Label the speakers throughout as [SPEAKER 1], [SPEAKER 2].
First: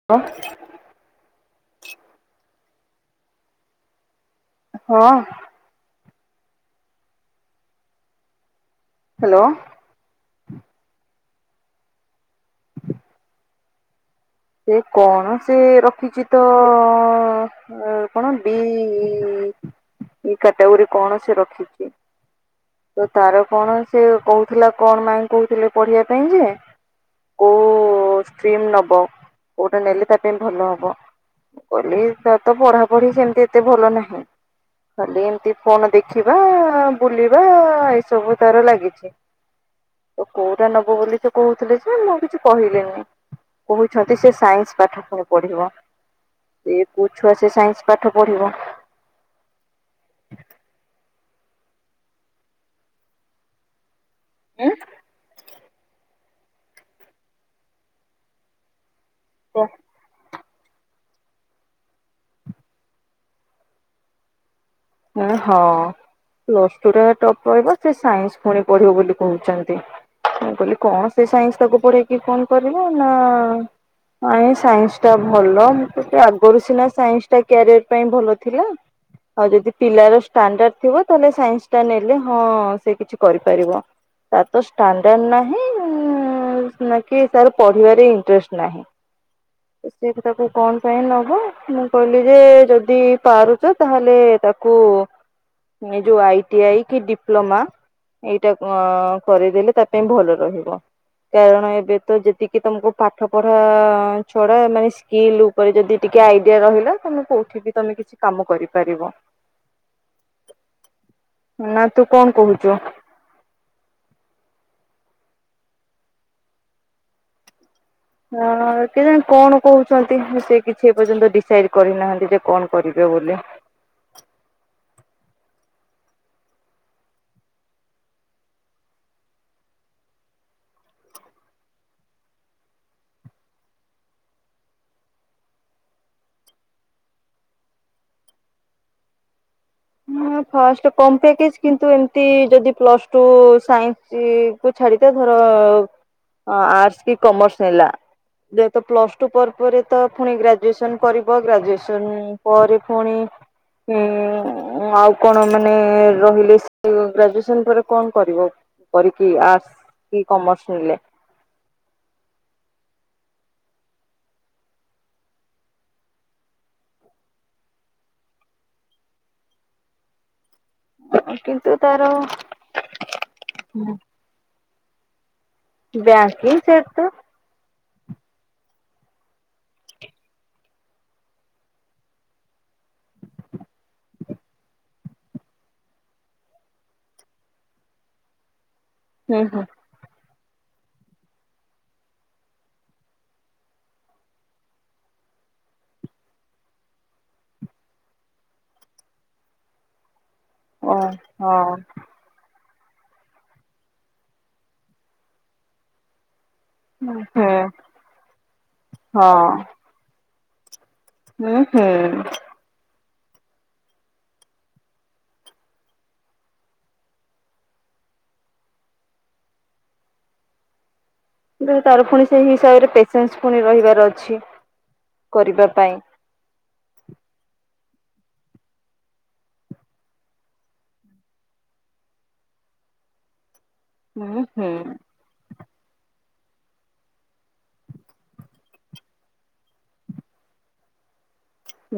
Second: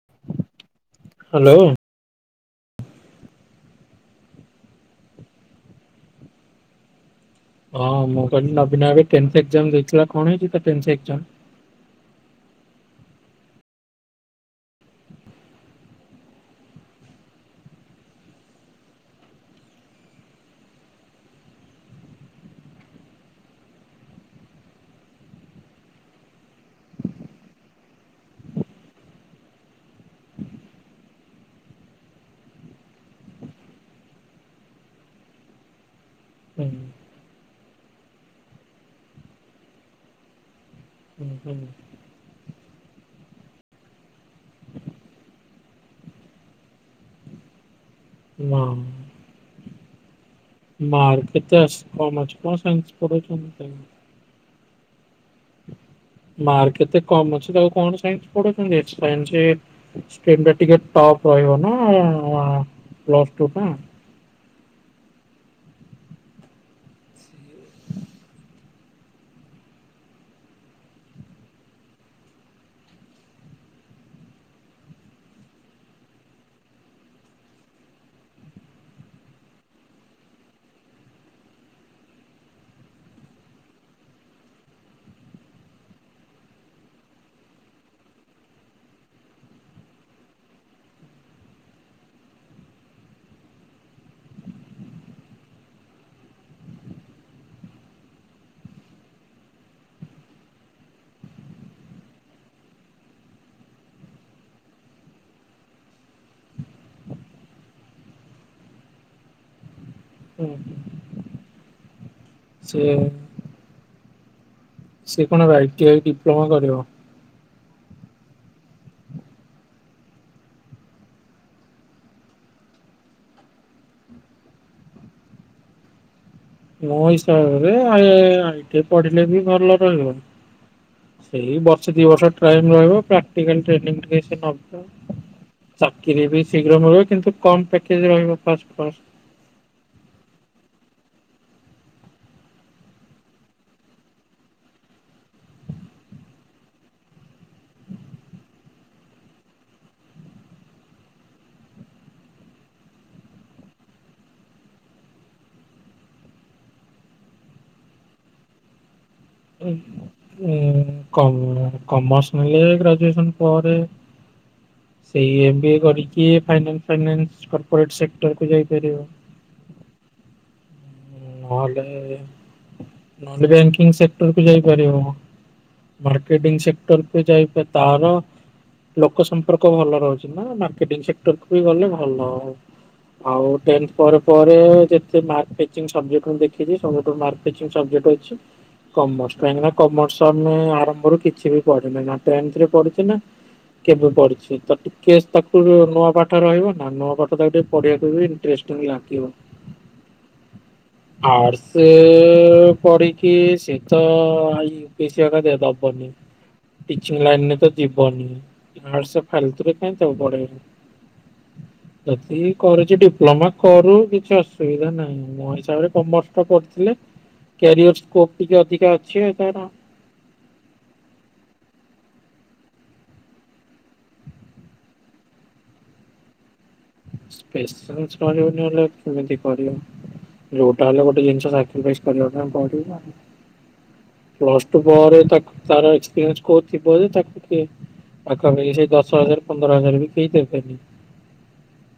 [SPEAKER 1] [unintelligible]
[SPEAKER 2] Hello.
[SPEAKER 1] ହଁ।
[SPEAKER 2] ହଁ ମୁଁ କହିଲି ନବୀନା ଏବେ ଟେନ୍ସ୍
[SPEAKER 1] ହ୍ୟାଲୋ
[SPEAKER 2] ଏକ୍ଜାମ ଦେଇଥିଲା କଣ ହେଇଛି ତା ଟେନ୍ସ୍ ଏଗ୍ ଜାମ୍?
[SPEAKER 1] ସେ କଣ ସେ ରଖିଚି ତ ଆ କଣ ବି- କାଟାଗୋରି କଣ ସେ ରଖିଚି। ତ ତାର କଣ ସେ କହୁଥିଲା କଣ ମାଇ କହୁଥିଲେ ପଢିବା ପାଇଁ ଯେ କୋଉ ଷ୍ଟିମ୍ ନବ କୋଉଟା ନେଲେ ତା ପାଇଁ ଭଲ ହବ। କହିଲି ତା ତ ପଢାପଢି ସେମିତି ଏତେ ଭଲ ନାହିଁ। ଖାଲି ଏମତି ଫୋନ ଦେଖିବା
[SPEAKER 2] ହୁଁ ହୁଁ
[SPEAKER 1] ବୁଲି ବା-ଏଇ ସବୁ ତାର ଲାଗିଚି। ତ କୋଉଟା ନବୁ ବୋଲି ସେ
[SPEAKER 2] ହୁଁ
[SPEAKER 1] କହୁଥିଲେ ଯେ ମୁଁ କିଛି କହିଲିିନି। କହୁଛନ୍ତି ସେ ସାଇନ୍ସ ପାଠ କଣ ପଢିବ। ସେ କୋଉ ଛୁଆ ସେ ସାଇନ୍ସ ପାଠ ପଢିବ।
[SPEAKER 2] ହଁ ମାର୍କ କେତେ ଅଛି କମ ଅଛି କଣ ସାଇନ୍ସ୍ ପଢଉଚନ୍ତି ତାଙ୍କୁ।
[SPEAKER 1] ଉଁ
[SPEAKER 2] ମାର୍କ ଏତେ କମ୍ ଅଛି ତାକୁ କଣ ସାଇନ୍ସ ପଢଉଚନ୍ତି, ସାଇନ୍ସ ସ୍ଜିମ୍ ଟିକେ ଟପ୍ ରହିବ ନା ପ୍ଲସ୍ ଟୁ ଟା।
[SPEAKER 1] ଏ ହଁ ପ୍ଲସ ଟୁ ଟା ଟପ୍ ରହିବ ସେ ସାଇନ୍ସ ପୁଣି ପଢିବ ବୋଲି କହୁଛନ୍ତି। ମୁ କହିଲି କଣ ସେ ସାଇନ୍ସ ତାକୁ ପଢେଇକି କଣ କରିବ ନା ନାଁଇ ସାଇନ୍ସ ଟା ଭଲ ମୁଁ କହିଲି ଆଗରୁ ସିନା ସାଇନ୍ସ ଟା କ୍ୟାରିୟର ପାଇଁ ଭଲ ଥିଲା। ଆଉ ଯଦି ପିଲାର ଷ୍ଟାଣ୍ଡାଡ ଥିବ ତାଲେ ସାଇନ୍ସ ଟା ନେଲେ ହଁ ସେ କିଛି କରିପାରିବ। ତାର ତ ସ୍ଟାଣ୍ଡାର୍ଡ ନାହିଁ। ହୁଁ ନାକି ତାର୍ ପଢିବାରେ ଇଣ୍ଟରେଷ୍ଟ ନାହିଁ।
[SPEAKER 2] [inaudible]
[SPEAKER 1] ସେଇଠି ତାକୁ କଣ ପାଇଁ ନବ ମୁଁ କହିଲି ଯେ ଯଦି ପାରୁଚ ତାହେଲେ ତାକୁ ତାକୁ ଏ ଯୋଉ ଆଇ ଟିଆଇ କି ଡିପ୍ଲୋମା ଏଇଟା କରେଇଦେଲେ ତା ପାଇଁ ଭଲ ରହିବ। କାରଣ ଏବେ ତ ଯେତିକି ତମକୁ ପାଠ ପଢା ଛଡା ମାନେ ଶି ଏଇ ଲୁକ୍ ଯଦି ଟିକେ ଆଇଡିଆ ରହିଲା ତମେ କୋଉଠି ବି ତମେ କିଛି କାମ କରିପାରିବ।
[SPEAKER 2] ହୁଁ।
[SPEAKER 1] ନା ତୁ କଣ କହୁଚୁ?
[SPEAKER 2] ସେ କଣ ଆଇ ଟିଆଇ ଡିପ୍ଲମା କରିବ।
[SPEAKER 1] ନା ନା କେ ଜଣି କଣ କହୁଚନ୍ତି ସେ କିଛି ଏ ପର୍ଯ୍ୟନ୍ତ ଡିସାଇଡ କରିନାହାନ୍ତି ଯେ କଣ କରିବେ ବୋଲି।
[SPEAKER 2] ମୋ ହିସାବରେ ଆଇ ଟିଆଇ ପଢିଲେ ବି ଭଲ ରହିବ। ସେଇ ବର୍ଷେ ଦି ବର୍ଷ ଟାଇଲ ରହିବ ପ୍ରାକ୍ଟିକାଲ ଟ୍ରେନିଙ୍ଗ୍ ଟିକେ ସେ ନବ। ଚାକିରୀ ବି ଶୀଘ୍ର ମିଳିବ କିନ୍ତୁ କମ ପ୍ୟାକେଜ ରହିବ ଫାଷ୍ଟ, ଫଷ୍ଟ।
[SPEAKER 1] ହ ଫାଷ୍ଟ କମ ପ୍ୟାକେଜ୍ କିନ୍ତୁ ଏମିତି ଯଦି ପ୍ଲସ ଟୁ ସାଇନ୍ସ କୁ ଛାଡିଦ ଧର ଆର୍ଟସ କି କମର୍ସ ନେଲା। ଯେହେତ ପ୍ଲସ୍ ଟୁ ପରେ ପରେ ତ ପୁଣି ଗ୍ରାଜୁଏସନ କରିବ ଗ୍ରାଜୁଏସନ ପରେ ପୁଣି ଉଁ ଆଉ କଣ ମାନେ ରହିଲେ ସେ ଗ୍ରାଜୁଏସନ ପରେ କଣ କରିବ? କରିକି ଆର୍ଟସ କି
[SPEAKER 2] ଉଁ
[SPEAKER 1] କମର୍ସ ନେଲେ
[SPEAKER 2] କମର୍ସ କମସ୍ ନେଲେ ଗ୍ରାଜୁଏସନ ପରେ। ସେଇ ଏମ ବି ଏ କରିକି ଫାଇନ୍ ଫାଇନ୍ସ କର୍ପୋରେଟ ସେକ୍ଟର କୁ ଯାଇପାରିବଖ।
[SPEAKER 1] କିନ୍ତୁ ତାର
[SPEAKER 2] ନହେଲେ ନହଲେ ବ୍ୟାଙ୍କିଙ୍ଗ୍ ସେକ୍ଟର କୁ ଯାଇପାରିବ।
[SPEAKER 1] ବ୍ୟାଙ୍କିଙ୍ଗ
[SPEAKER 2] ମାର୍କେଟିଂ
[SPEAKER 1] ସେଟ ତ
[SPEAKER 2] ସେକ୍ଟର ଯାଇପ ତାର ଲୋକ ସମ୍ପର୍କ ଭଲ ରହୁଛି ନା ମକେଟିଙ୍ଗସେକ୍ଟରକୁ ଗଲେ ଭଲ ଆଉ ଆଉ ଟେନ୍ଥ ପରେ ପରେ ଯେତେ ମାର୍କ ସବଜେକ୍ଟ କୁ ଦେଖିକି ସବୁଠୁ ମାର୍କ ପେଚିଙ୍ଗି ସବଜେକ୍ଟ ଅଛି କମର୍ସ
[SPEAKER 1] ହୁଁ ହୁଁ
[SPEAKER 2] କାହିଁକିନା କମର୍ସ ଆମେ ଆରମ୍ଭରୁ କିଛି ବି ପଢିନେ ନା ଟେର୍ନନ୍ଥରେ ପଢିଛୁ ନା କେବେ ପଢିଛି ତ ଟିକେ ତାକୁ ନୂଆ ପାଠ ରହିବ ନା ନୂଆ ପାଠ ତାକୁ ଟିକେ ପଢିବାକୁ ବି ଇନଟ୍ରେଷ୍ଟ ଲାଗିିବ
[SPEAKER 1] ଓ ହଁ
[SPEAKER 2] ଆର୍ଟସ ପଢିକି କି ସେ ତ ଆଇ ବେଶୀ ଜାଗା ଦବନି ଟିଚିଂ
[SPEAKER 1] ହୁଁ
[SPEAKER 2] ଲାଇନରେ ତ ଯିବନି ଆର୍ଟସ
[SPEAKER 1] ହଁ
[SPEAKER 2] ଫାଲତୁରେ କାଇଁ ତାକୁ ପଢେଇବ
[SPEAKER 1] ହୁଁ ହୁଁ
[SPEAKER 2] ଯଦି କରିଛି ଡିପ୍ଲୋମା କରୁ କିଛି ଅସୁବିଧା ନାହିଁ ମୋ ହିସାବରେ କମର୍ସ ଟା କରିଥିଲେ କ୍ୟାରିଅର ସ୍କୋପ ଟିକେ ଅଧିକା ଅଛି ତାର
[SPEAKER 1] ତାର ପୁଣି ସେଇ ହିସାବରେ ପେସେନ୍ସ ପୁଣି ରହିବାର ଅଛି କରିବା ପାଇଁ
[SPEAKER 2] ପେସେନ୍ସ ନରହିଲେ କେମିତି କରିବ ଯଉଟା ହେଲେ ଗୋଟେ ଜିନିଷ ସାକ୍ରିଫାଇଜ କରିବା ପାଇଁ ପଡିବ
[SPEAKER 1] ହୁଁ ହୁଁ।
[SPEAKER 2] ପ୍ଲଷ୍ଟୁ ପରେ ତାର ଏକ୍ସପ୍ରିଏର୍ନସ କଉ ଥିବ ଯେ ତାକୁ କିଏ ପାଖାପାଖି ସେଇ ଦଶ ହଜାର ପନ୍ଦର ହଜାର ବି କେହି ଦେବେନି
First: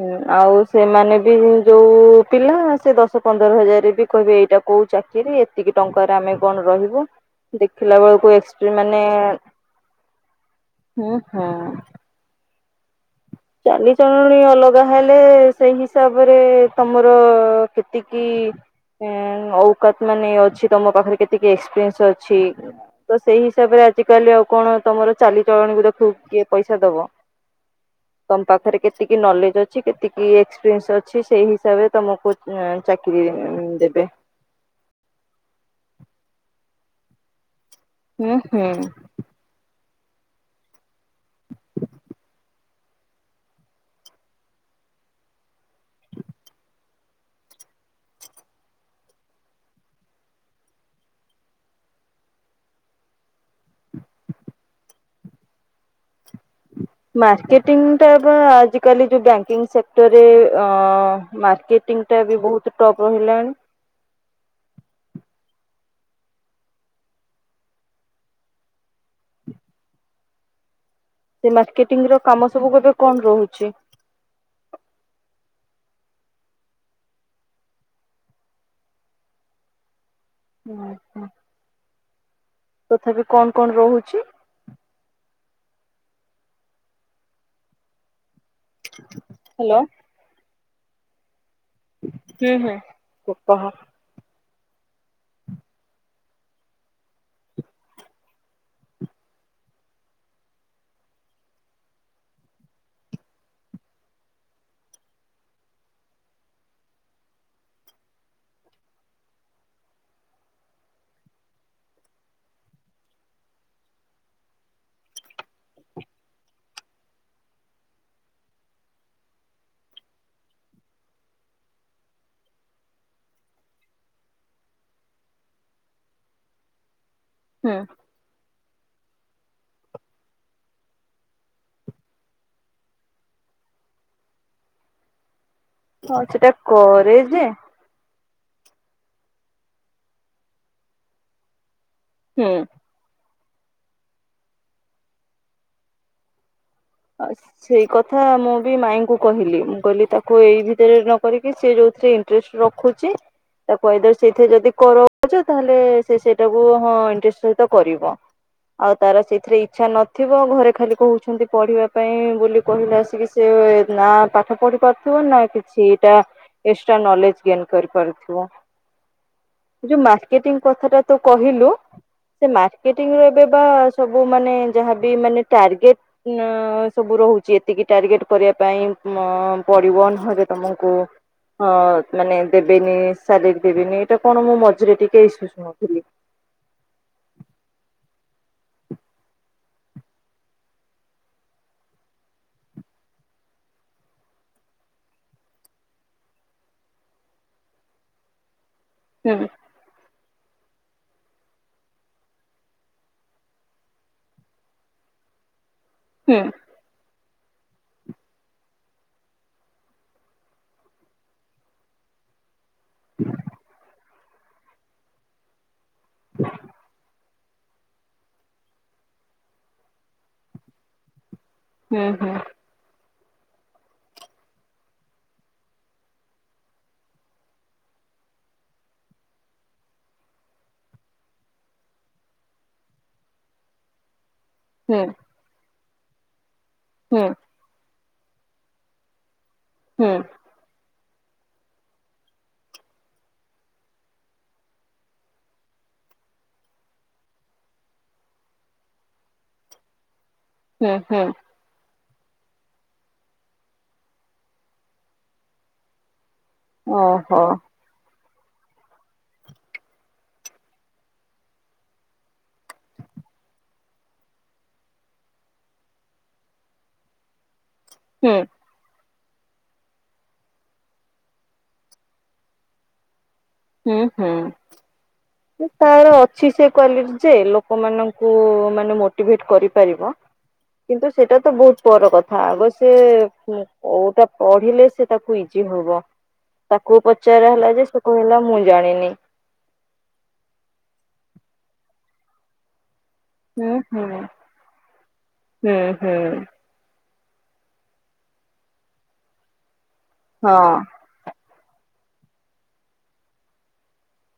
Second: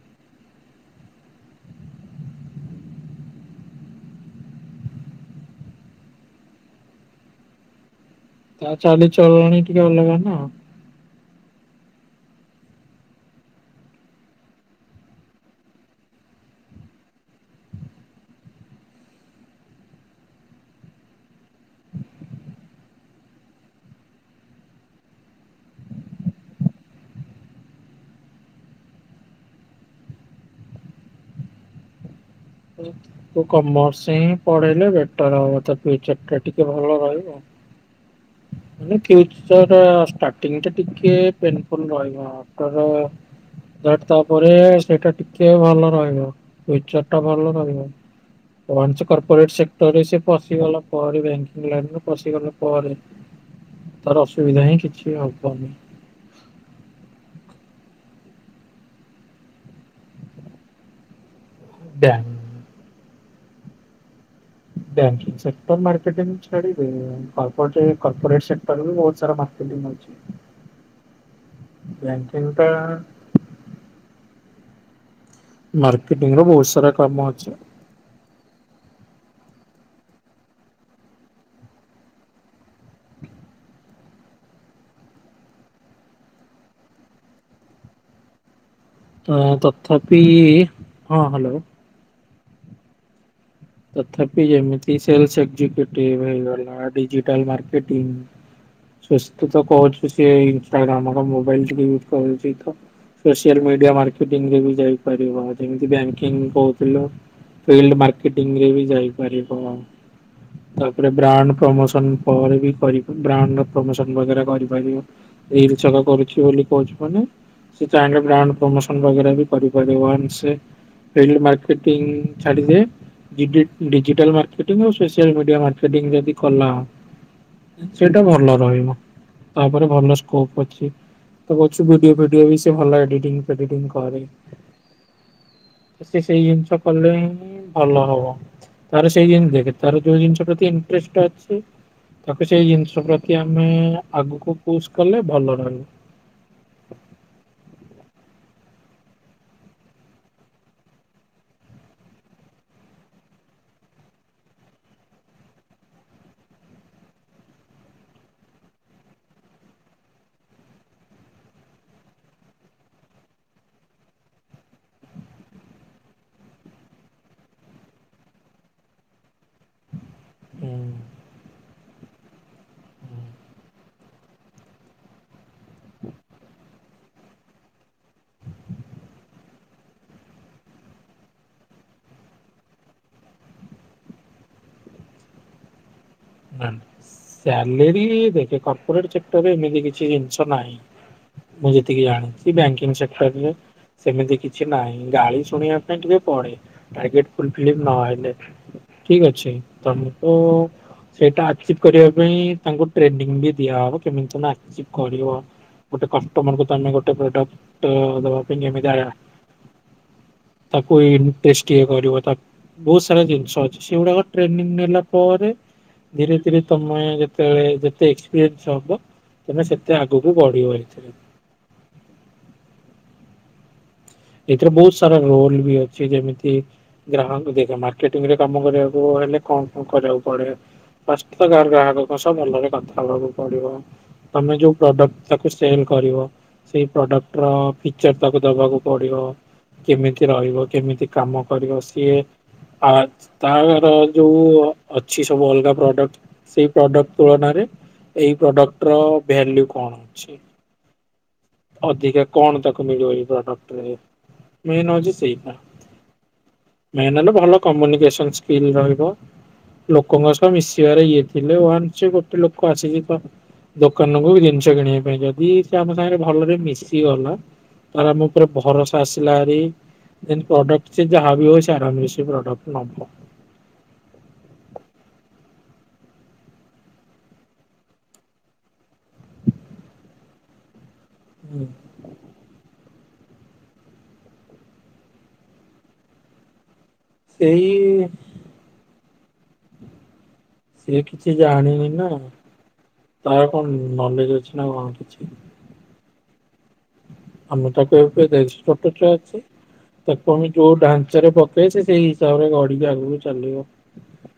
[SPEAKER 1] ହୁଁ ଆଉ ସେମାନେ ବି ଯୋଉ ପିଲା ସେ ଦଶ ପନ୍ଦର ହଜାର ବି କହିବେ ଏଇଟା କୋଉ ଚାକି ରି ଏତିକି ଟଙ୍କାରେ ଆମେ କଣ ରହିବୁ ଦେଖିଲା ବେଳକୁ ଏକ୍ସପି
[SPEAKER 2] ତା
[SPEAKER 1] ମାନେ
[SPEAKER 2] ଚାଲିଚଳଣି ଟିକେ ଅଲଗା ନା
[SPEAKER 1] ହୁଁ ହୁଁ ଚାଲିଚଲଣି ଅଲଗା ହେଲେ ସେଇ ହିସାବରେ ତମର ସେତିକି ଅଉକାତ ମାନେ ଅଛି ତମ ପାଖରେ କେତିକ ଏକ୍ସପ୍ରିଏର୍ନସ ଅଛି ତ ସେଇ ହିସାବରେ ଆଜିକାଲି ଆଉ କଣ ତମର ଚାଲିଚଲଣିକୁ ଦେଖ କିଏ ପଇସା ଦବ ତମ ପାଖରେ କେତିକି ନଲେଜ ଅଛି କେତିକି ଏକ୍ସପିରିଏନ୍ସ ଅଛି ସେଇ ହିସାବରେ ତମକୁ ଚାକିରି
[SPEAKER 2] ତୁ
[SPEAKER 1] ଦେବେ
[SPEAKER 2] କମର୍ସ ହିଁ ପଢେଇଲେ ବେଟର ହବ ତ ପିଚ ଟା ଟିକେ ଭଲ ରହିବ
[SPEAKER 1] ହୁଁ ହୁଁ
[SPEAKER 2] ମାନେ ଫି୍ୟୁଚର ଷ୍ଟାଟିଙ୍ଗି ଟିକେ ପେନଫୁଲ ରହିବ ତାର ତାପରେ ସେଇଟା ଟିକେ ଭଲ ରହିବ ଫି୍ୟୁଚର ଟା ଭଲ ରହିବ ୱାନସ କର୍ପୋରେଟ ସେକ୍ଟର ରେ ସେ ପଶିଗଲା ପରେ ବ୍ୟାଙ୍କିଙ୍ଗ ଲାଇନ ପଶଗଲା ପରେ ତାର ଅସୁବିଧା ହିଁ କିଛି ହବନି
[SPEAKER 1] ମାର୍କେଟିଂ ଟା ବା ଆଜିକାଲି ଯୋଉ ବ୍ୟାଙ୍କିଙ୍ଗ ସେକ୍ଟରରେ ଆଁ ମାର୍କେଟିଂଟା
[SPEAKER 2] ବ୍ୟାଙ୍କ
[SPEAKER 1] ବି ବହୁତ ଟପ୍ ରହିଲାଣି
[SPEAKER 2] ବ୍ୟାଙ୍କିଙ୍ଗ ସେକ୍ଟର ମାର୍କେଟିଙ୍ଗ ଛାଡିଦେ କର୍ପୋରେଟ ସେକ୍ଟର ବହୁତ ସାରା ମାର୍କେଟିଂ ଅଛି [inaudible]
[SPEAKER 1] ସେ ମାର୍କେଟିଂ ର କାମ
[SPEAKER 2] ବ୍ୟାଙ୍କିଙ୍ଗ ଟା
[SPEAKER 1] ସବୁ ଏବେ କଣ ରହୁଛି
[SPEAKER 2] ମାର୍କେଟିଂ ର ବହୁତ ସାରା କାମ ଅଛି
[SPEAKER 1] ଆଛା ତଥାପି କଣ କଣ ରହୁଛି ହ୍ୟାଲୋ
[SPEAKER 2] ତଥାପି ହଁ ହ୍ୟାଲୋ
[SPEAKER 1] ହୁଁ ହୁଁ କହ
[SPEAKER 2] ତଥାପି ଯେମିତି ସେଲସ ଏକ୍ଜଟିଭ ହେଇଗଲା ଡିଜିଟାଲ ମକେଟିଂ ତୁ ତ କହୁଛୁ ସିଏ ଇନଷ୍ଟାଗ୍ରାମ ମୋବାଇଲ ଟିକେ ୟୁଜ୍ କରୁଛି ତ ସୋସିଆଲ ମିଡିଆ ମାର୍କେଟିଂରେ ବି ଯାଇପାରିବ ଯେମତି ବ୍ୟାଙ୍କିଙ୍ଗ କହୁଥିଲୁ ଫିଲ୍ ମାର୍କେଟିଂ ରେ ବି ଯାଇପାରିବ ତାପରେ ବ୍ରାଣ୍ଡ ପ୍ରମୋସନ ପରେ ବି ବ୍ରାଣ୍ଡ ପ୍ରମୋସନ ବଗେରା କରିପାରିବ ରିଲସ ଏଗା କରୁଛି ବୋଲି କହୁଛି ମାନେ ସେ ଚାହିଁଲେ ବ୍ରାଣ୍ଡ ପ୍ରମୋସନ ବଗେରା ବି କରିପାରିବ ଆଣ୍ଡ ସେ [unintelligible] ମାର୍କେଟିଂ ଛାଡିଦିଏ। ଡିଜି ଡିଜିଟାଲ ମାର୍କେଟିଂ ଆଉ ସୋସିଆଲ ମିଡିଆ ମାର୍କେଟିଂ ଯଦି କଲା।
[SPEAKER 1] ହୁଁ
[SPEAKER 2] ସେଇଟା ଭଲ ରହିବ ତାପରେ ଭଲ ସ୍କୋପ ଅଛି। ତ [unintelligible] ଭିଡିଓ ଫିଡିଓ ବି ସେ ଭଲ ଏଡିଟିଂ ଫେଡିଟିଂ କରେ। ତ ସେ
[SPEAKER 1] ହଁ
[SPEAKER 2] ସେଇ
[SPEAKER 1] ସେଟା
[SPEAKER 2] ଜିନିଷ କଲେ
[SPEAKER 1] କରେ
[SPEAKER 2] ହିଁ
[SPEAKER 1] ଯେ
[SPEAKER 2] ଭଲ ହବ ତାର ସେଇ ଜିନଷ ଦେଖେ ତାର ଯୋଉ ଜିନିଷ ପ୍ରତି ଇଣ୍ଟେର୍ଷ୍ଟ ଅଛି ତାକୁ
[SPEAKER 1] ହୁଁ
[SPEAKER 2] ସେଇ ଜିନିଷ ପ୍ରତି ଆମେ ଆଗକୁ ପୁସ୍ କଲେ ଭଲ ରହିବୁ।
[SPEAKER 1] ଆଛ୍ ସେଇ କଥା ମୁଁ ବି ମାଇଁଙ୍କୁ କହିଲି ମୁଁ କହିଲି ତାକୁ ଏଇ ଭିତରେ ନ କରିକି ସେ ଯୋଉଥିରେ ଇ ଇନଟ୍ରେଷ୍ଟ ରଖୁଚି। ତାକୁ କହିଦେବ ସେଇଥିରେ ଯଦି କରଛ ତାହଲେ ସେ ସେଇଟାକୁ ହଁ ଇଣ୍ଟେର୍ଷ୍ଟ ସହିତ କରିବ। ଆଉ ତାର ସେଇଥିରେ ଇଚ୍ଛା ନଥିବ ଘରେ ଖାଲି କହୁଛନ୍ତି ପଢିବା ପାଇଁ ବୋଲି କହିଲେ ଆସିକି ସେ ନା ପାଠ ପଢି ପାରୁଥିବ ନା କିଛି ଟା ଏକ୍ସଟ୍ରା ନଲେଜ ଗେନ୍ କରିପାରୁଥିବୁ। ଯୋଉ ମାର୍କେଟିଂ କଥା ଟା ତୁ କହିଲୁ ସେ ମାର୍କେଟି ର ଏବେ ବା ସବୁ ମାନେ ଯାହାବି ମାନେ ଟାର୍ଗେଟ। ନାଁ ସବୁ ରହୁଛି ଏତିକି ଟାର୍ଗେଟ କରିବା ପାଇଁ ମ ପଡିବ ନହଲେ ତମକୁ ହଁ ମାନେ ଦେବେନି ସାଲେରୀ ଦେବେନି ଏଇଟା କଣ ମୁଁ ମଝିରେ ଟିକେ ଇସୁ ଶୁଣୁଥିଲି।
[SPEAKER 2] ସାଲେରୀ ଦେଖେ କର୍ପୋରେଟ ଚେକ୍ଟରରେ ଏମିତି କିଛି ଜିନିଷ ନାହିଁ। ମୁଁ ଯେତିକି ଜାଣିଚି ବ୍ୟାଙ୍କିଙ୍ଗ ସେକ୍ଟର ରେ ସେମିତି କିଛି ନାହିଁ, ଗାଳି ଶୁଣିବା ପାଇଁ ଟିକେ ପଡେ। ଟାର୍ଗେଟ ଫୁଲଫିଲ ନଲେ ଠିକ
[SPEAKER 1] ହୁଁ
[SPEAKER 2] ଅଛି ତମୁକୁ ସେଇଟା ଆଚିଭ୍ କରିବା ପାଇଁ ତାଙ୍କୁ ଟ୍ରେନିଂ ବି ଦିଆହବ କେମିତି ତମେ ଆଚିଭ୍ କରିବ। ଗୋଟେ
[SPEAKER 1] ହୁଁ
[SPEAKER 2] କଷ୍ଟମରକୁୁ ତମେ ଗୋଟେ ପ୍ରଡକ୍ଟ ଅ ଦବା ପାଇଁ କେମିତିଆ ତାକୁ ଇନଷ୍ଟେଟ୍ ଇଏ କରିବ ତାକ୍ ବହୁତ ସାରା ଜିନିଷ ଅଛି ସେଗୁଡାକ ଟ୍ରେନିଂ ନେଲା ପରେ ଧୀରେ ଧୀରେ ତମେ ଯେ ଯେତେବେଳେ ଯେତେ ଏକ୍ସପିରିଏନ୍ସ ହବ ତମେ ସେତେ ଆଗକୁ ବଢ଼ିବ ଏଇଥିରେ।
[SPEAKER 1] ହୁଁ ହୁଁ।
[SPEAKER 2] ଏଇଥିରେ ବହୁତ୍ ସାରା ରୋଲ ବି ଅଛି ଯେମିତି ଗ୍ରାହକଙ୍କୁ ଦେଖ ମାର୍କେଟିଂ ରେ କାମ କରିବାକୁ ହେଲେ କଣ କଣ କରିବାକୁ ପଡେ। [unintelligible] ସହ ଭଲରେ କଥା ହବାକୁ ପଡିବ ତମେ ଯୋଉ
[SPEAKER 1] ହୁଁ
[SPEAKER 2] ପ୍ରଡକ୍ଟ ତାକୁ ସେଲ କରିବ ସେଇ
[SPEAKER 1] ହୁଁ
[SPEAKER 2] ପ୍ରଡକ୍ଟ ର ଫିକ୍ଚର ତାକୁ ଦବାକୁ ପଡିବ।
[SPEAKER 1] ହୁଁ
[SPEAKER 2] କେମିତି ରହିବ କେମିତି କାମ କରିବ ସିଏ ଆ ତାର ଯୋଉ ଅଛି ସବୁ ଅଲଗା ପ୍ରଡକ୍ଟ ସେଇ ପ୍ରଡକ୍ଟ ତୁଳନାରେ ଏଇ ପ୍ରଡକ୍ଟ ର ଭେଲ୍ୟୁ କଣ ଅଛି।
[SPEAKER 1] ହୁଁ ହୁଁ।
[SPEAKER 2] ଅଧିକା କଣ ତାକୁ ମିଳିବ ଏଇ ପ୍ରୋଡକ୍ଟ ରେ ମେନ ହଉଚି ସେଇଟା। ମେନ୍ ହେଲା
[SPEAKER 1] ଓହୋ
[SPEAKER 2] ଭଲ କମ୍ୟୁନିକସନ ସ୍କିଲ ରହିବ। ଲୋକଙ୍କ ସହ ମିଶିବାରେ ଇଏ ଥିଲେ ୱାନସ୍ ଗୋଟେ ଲୋକ ଆସିବେ ତ ଦୋକାନକୁ ଜିନିଷ କିଣିବା ପାଇଁ ଯଦି ସେ ଆମ ସାଙ୍ଗରେ ଭଲରେ ମିଶିଗଲା ତାର ଆମ
[SPEAKER 1] ହୁଁ
[SPEAKER 2] ଉପରେ ଭରସା ଆସିଲା ହାରି [unintelligible] ପ୍ରଡକ୍ଟ ସେ ଯାହାବି ହଉ ଆରାମରେ ଆସି ପ୍ରଡକ୍ଟ ନବ।
[SPEAKER 1] ହୁଁ ହୁଁ। ତାର ଅଛି ସେ କ୍ଵାଲିଟି ଯେ ଲୋକମାନଙ୍କୁ ମାନେ ମୋଟିଭେଟ୍ କରିପାରିବ। କିନ୍ତୁ ସେଇଟା ତ
[SPEAKER 2] ହୁଁ
[SPEAKER 1] ବହୁତ ପର କଥା ଆଗ ସେ କୋଉଟା ପଢିଲେ ସେ ତାକୁ ଇଜି ହବ ତାକୁ ପ ପଚରା
[SPEAKER 2] ସେଇ
[SPEAKER 1] ହେଲା ଯେ ସେ କହିଲା ମୁଁ ଜାଣିନି।
[SPEAKER 2] ସିଏ କିଛି ଜାଣିନି ନା ତାର
[SPEAKER 1] ହୁଁ
[SPEAKER 2] କଣ
[SPEAKER 1] ହୁଁ
[SPEAKER 2] ନଲେଜ ଅଛି ନା କଣ କିଛି।
[SPEAKER 1] ହୁଁ ହୁଁ।
[SPEAKER 2] ଆମେ ତାକୁ ଏବେ [unintelligible] ଅଛି ତାକୁ ଆମେ ଯୋଉ
[SPEAKER 1] ହଁ
[SPEAKER 2] ଢାନ୍ଚା ଚରେ ପକେଇ ସେ ସେଇ ହିସାବରେ ଗଡିକି ଆଗକୁ ଚାଲିବ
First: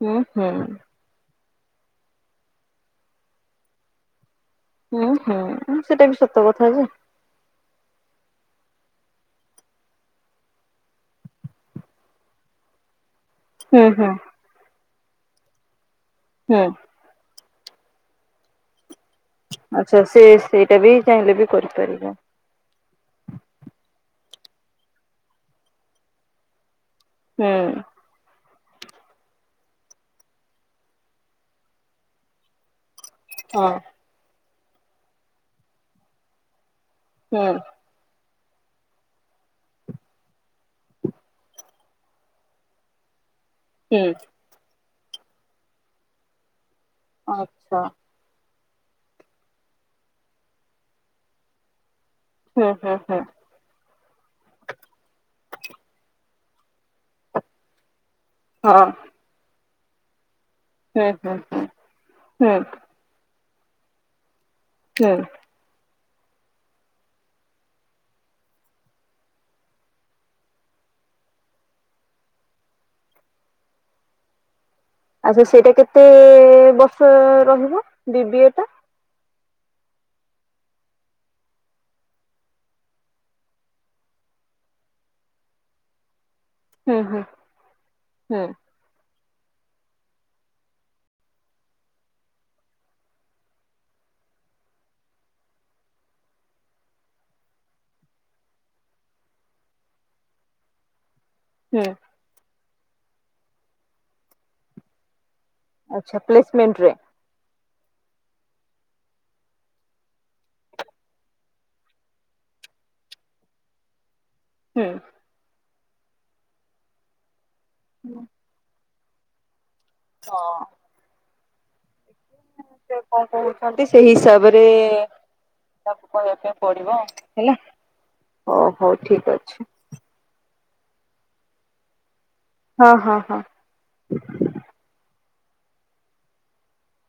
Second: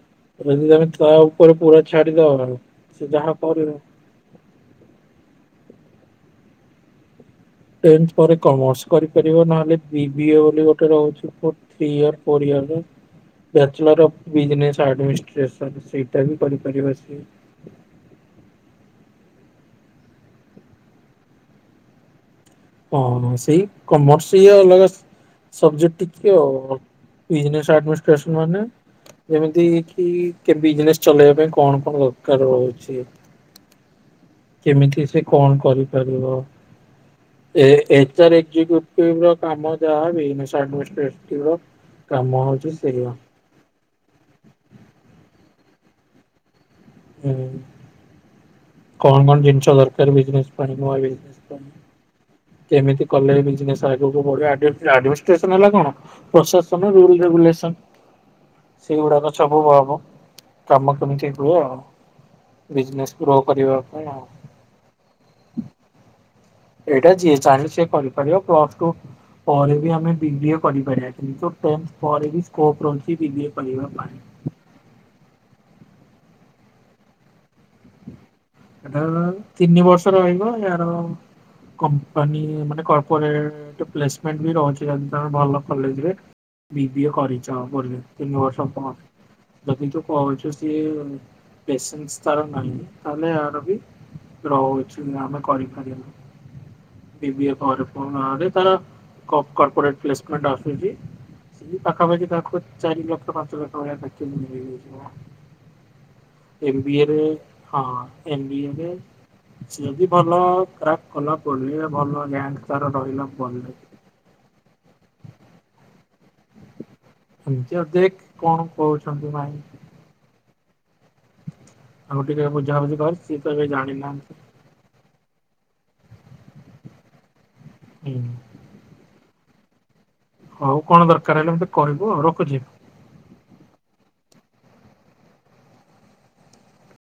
[SPEAKER 1] ହୁଁ ହୁଁ।
[SPEAKER 2] ଯଦି ତମେ ତା ଉପରେ ପୁରା ଛାଡିଦବ ସେ ଯାହା କରିବ
[SPEAKER 1] ଉଁ ହୁଁ ସେଇଟା ବି ସତ କଥା ଯେ।
[SPEAKER 2] ଟେନଥ୍ ପରେ କମର୍ସ କରିପାରିବ ନହେଲେ ବି ବି ଏ ବୋଲି ଗୋଟେ ରହୁଚି ଥ୍ରୀ ଇୟର ଫୋର୍ ଇୟରରୁ
[SPEAKER 1] ହୁଁ
[SPEAKER 2] ବ୍ୟାଚଲର୍
[SPEAKER 1] ହୁଁ
[SPEAKER 2] ବିଜିନେସ ଆଟମିଷ୍ଟ୍ରେଟସନ୍ ସେଇଟା ବି
[SPEAKER 1] ହୁଁ।
[SPEAKER 2] କରିପାରିବ ସେ।
[SPEAKER 1] ଆଚ୍ଛା ସେ ସେଇଟା ବି ଚାହିଁଲେ ବି କରିପାରିବ।
[SPEAKER 2] ହଁ ସେଇ କମର୍ସ ଇଏ ଅଲଗା ସବଜେକ୍ଟ ଟିକଏ ଆଉ।
[SPEAKER 1] ହୁଁ
[SPEAKER 2] ବିଜିନେସ୍ ଆଡମିନିଷ୍ଟ୍ରେସନ୍ ମାନେ ଯେମିତି କି କେ ବିଜନେସ ଚଲେଇବା ପାଇଁ କଣ କଣ ଦରକାର ହଉଚି।
[SPEAKER 1] ହଁ।
[SPEAKER 2] କେମିତି ସେ କଣ କରିପାରିବ
[SPEAKER 1] ହୁଁ
[SPEAKER 2] ଏ ଏ [unintelligible] କାମ ଯାହା [unintelligible] କାମ ହଉଚି ସେଇଆ।
[SPEAKER 1] ହୁଁ। ଆଚ୍ଛା।
[SPEAKER 2] କଣ କଣ ଜିନିଷ ଦରକାର ବିଜେନେସ ପାଇଁ ନୂଆ ବିଜେନେସ
[SPEAKER 1] ହୁଁ
[SPEAKER 2] ପାଇଁ
[SPEAKER 1] ହୁଁ
[SPEAKER 2] କେମିତି
[SPEAKER 1] ହୁଁ
[SPEAKER 2] କଲେ ବିଜିନେସ ଆଗକୁ ବଢିବ ଆ ଡ଼ି ଏଫ ଡ଼ି ଆଡମିଷ୍ଟେସନ କଣ ପ୍ରଶାସନ ରୁଲରେଗୁଲେସନ।
[SPEAKER 1] ହଁ
[SPEAKER 2] ସେଗୁଡାକ ସବୁ ହବ କାମ
[SPEAKER 1] ହୁଁ
[SPEAKER 2] କେମିତି
[SPEAKER 1] ହୁଁ
[SPEAKER 2] ହୁଅ।
[SPEAKER 1] ହୁଁ। ହୁଁ
[SPEAKER 2] ବିଜନେସ୍ କୁ ଗ୍ରୋ କରିବା ପାଇଁ ଆଉ।
[SPEAKER 1] ହୁଁ।
[SPEAKER 2] ଏଇଟା ଯିଏ ଚାହିଁଲେ ସେ କରିପାରିବ ପ୍ଲସଟୁ ପରେ ବି ଆମେ ବିବିଏ କରିପାରିବା କିନ୍ତୁ ଟେନଥପରେ ବି ସ୍କୋପ ରହୁଚି ବିବିଏ କରିବା ପାଇଁ।
[SPEAKER 1] ଆ ସେ ସେଇଟା କେତେ ବର୍ଷ ରହିବ ବିବିଏଟା?
[SPEAKER 2] ହେଟା ହେଲା ତିନି ବର୍ଷ ରହିବ ୟାର କମ୍ପାନୀ ମାନେ କର୍ପୋରେଟ ପ୍ଲେସମେଣ୍ଟ ବି ରହୁଛି ଜଦି ତାଙ୍କ ଭଲ କଲେଜରେ।
[SPEAKER 1] ହୁଁ
[SPEAKER 2] ବିବିଏ
[SPEAKER 1] ହୁଁ
[SPEAKER 2] କରିଚ ବୋଲି
[SPEAKER 1] ହୁଁ
[SPEAKER 2] ତିନିବର୍ଷ ପରେ ଯଦି ଯୋ କହୁଚ ସିଏ ପେସନ୍ସ ତାର ନାହିଁ ତାହଲେ ଆ ଥାବି ରହୁଚି ଆମେ କରିପାରିବା। ବିବିଏ ପରେ ପରେ ତାର କପୋ କର୍ପୋରେଟ୍ ପେଲେସମେଣ୍ଟେ ଆସୁଚି। ସେ
[SPEAKER 1] ହୁଁ।
[SPEAKER 2] ପାଖାପାଖି ତାକୁ ଚାରି ଲକ୍ଷ ପାଞ୍ଚ ଲକ୍ଷ ଭଳିଆ ଚାକିରି
[SPEAKER 1] ଆଚ୍ଛା
[SPEAKER 2] ମିଳିଯାଉଚି।
[SPEAKER 1] ପ୍ଲେସମେଣ୍ଟ
[SPEAKER 2] ଏମ୍ ବି ଏ ରେ ହଁ ଏମ୍ ବି ଏ ରେ ଯିଏ ବି ଭଲ କ୍ରା କଲା ପରେ ଭଲ ଗ୍ୟାଙ୍ଗ ତାର ରହିଲା ପଲେ
[SPEAKER 1] ହୁଁ।
[SPEAKER 2] ନିଜ ଦେଖ କଣ କହୁଚନ୍ତି ମାଇଁ।
[SPEAKER 1] ହଁ।
[SPEAKER 2] ଆଉ ଟିକେ ବୁଝାବୁଝି କର ସିଏ ତ ଏବେ ଜାଣିନାହାନ୍ତି
[SPEAKER 1] ଏ ତାବ କହିବା ପାଇଁ [inaudible] ପଡିବ ହେଲା।
[SPEAKER 2] ହୁଁ।
[SPEAKER 1] ଓ ହଉ ଠିକ୍ ଅଛି।
[SPEAKER 2] ହଉ କଣ ଦରକାର ହେଲେ ମତେ କହିବ ରଖୁଚି।
[SPEAKER 1] ହଁ ହଁ ହଁ।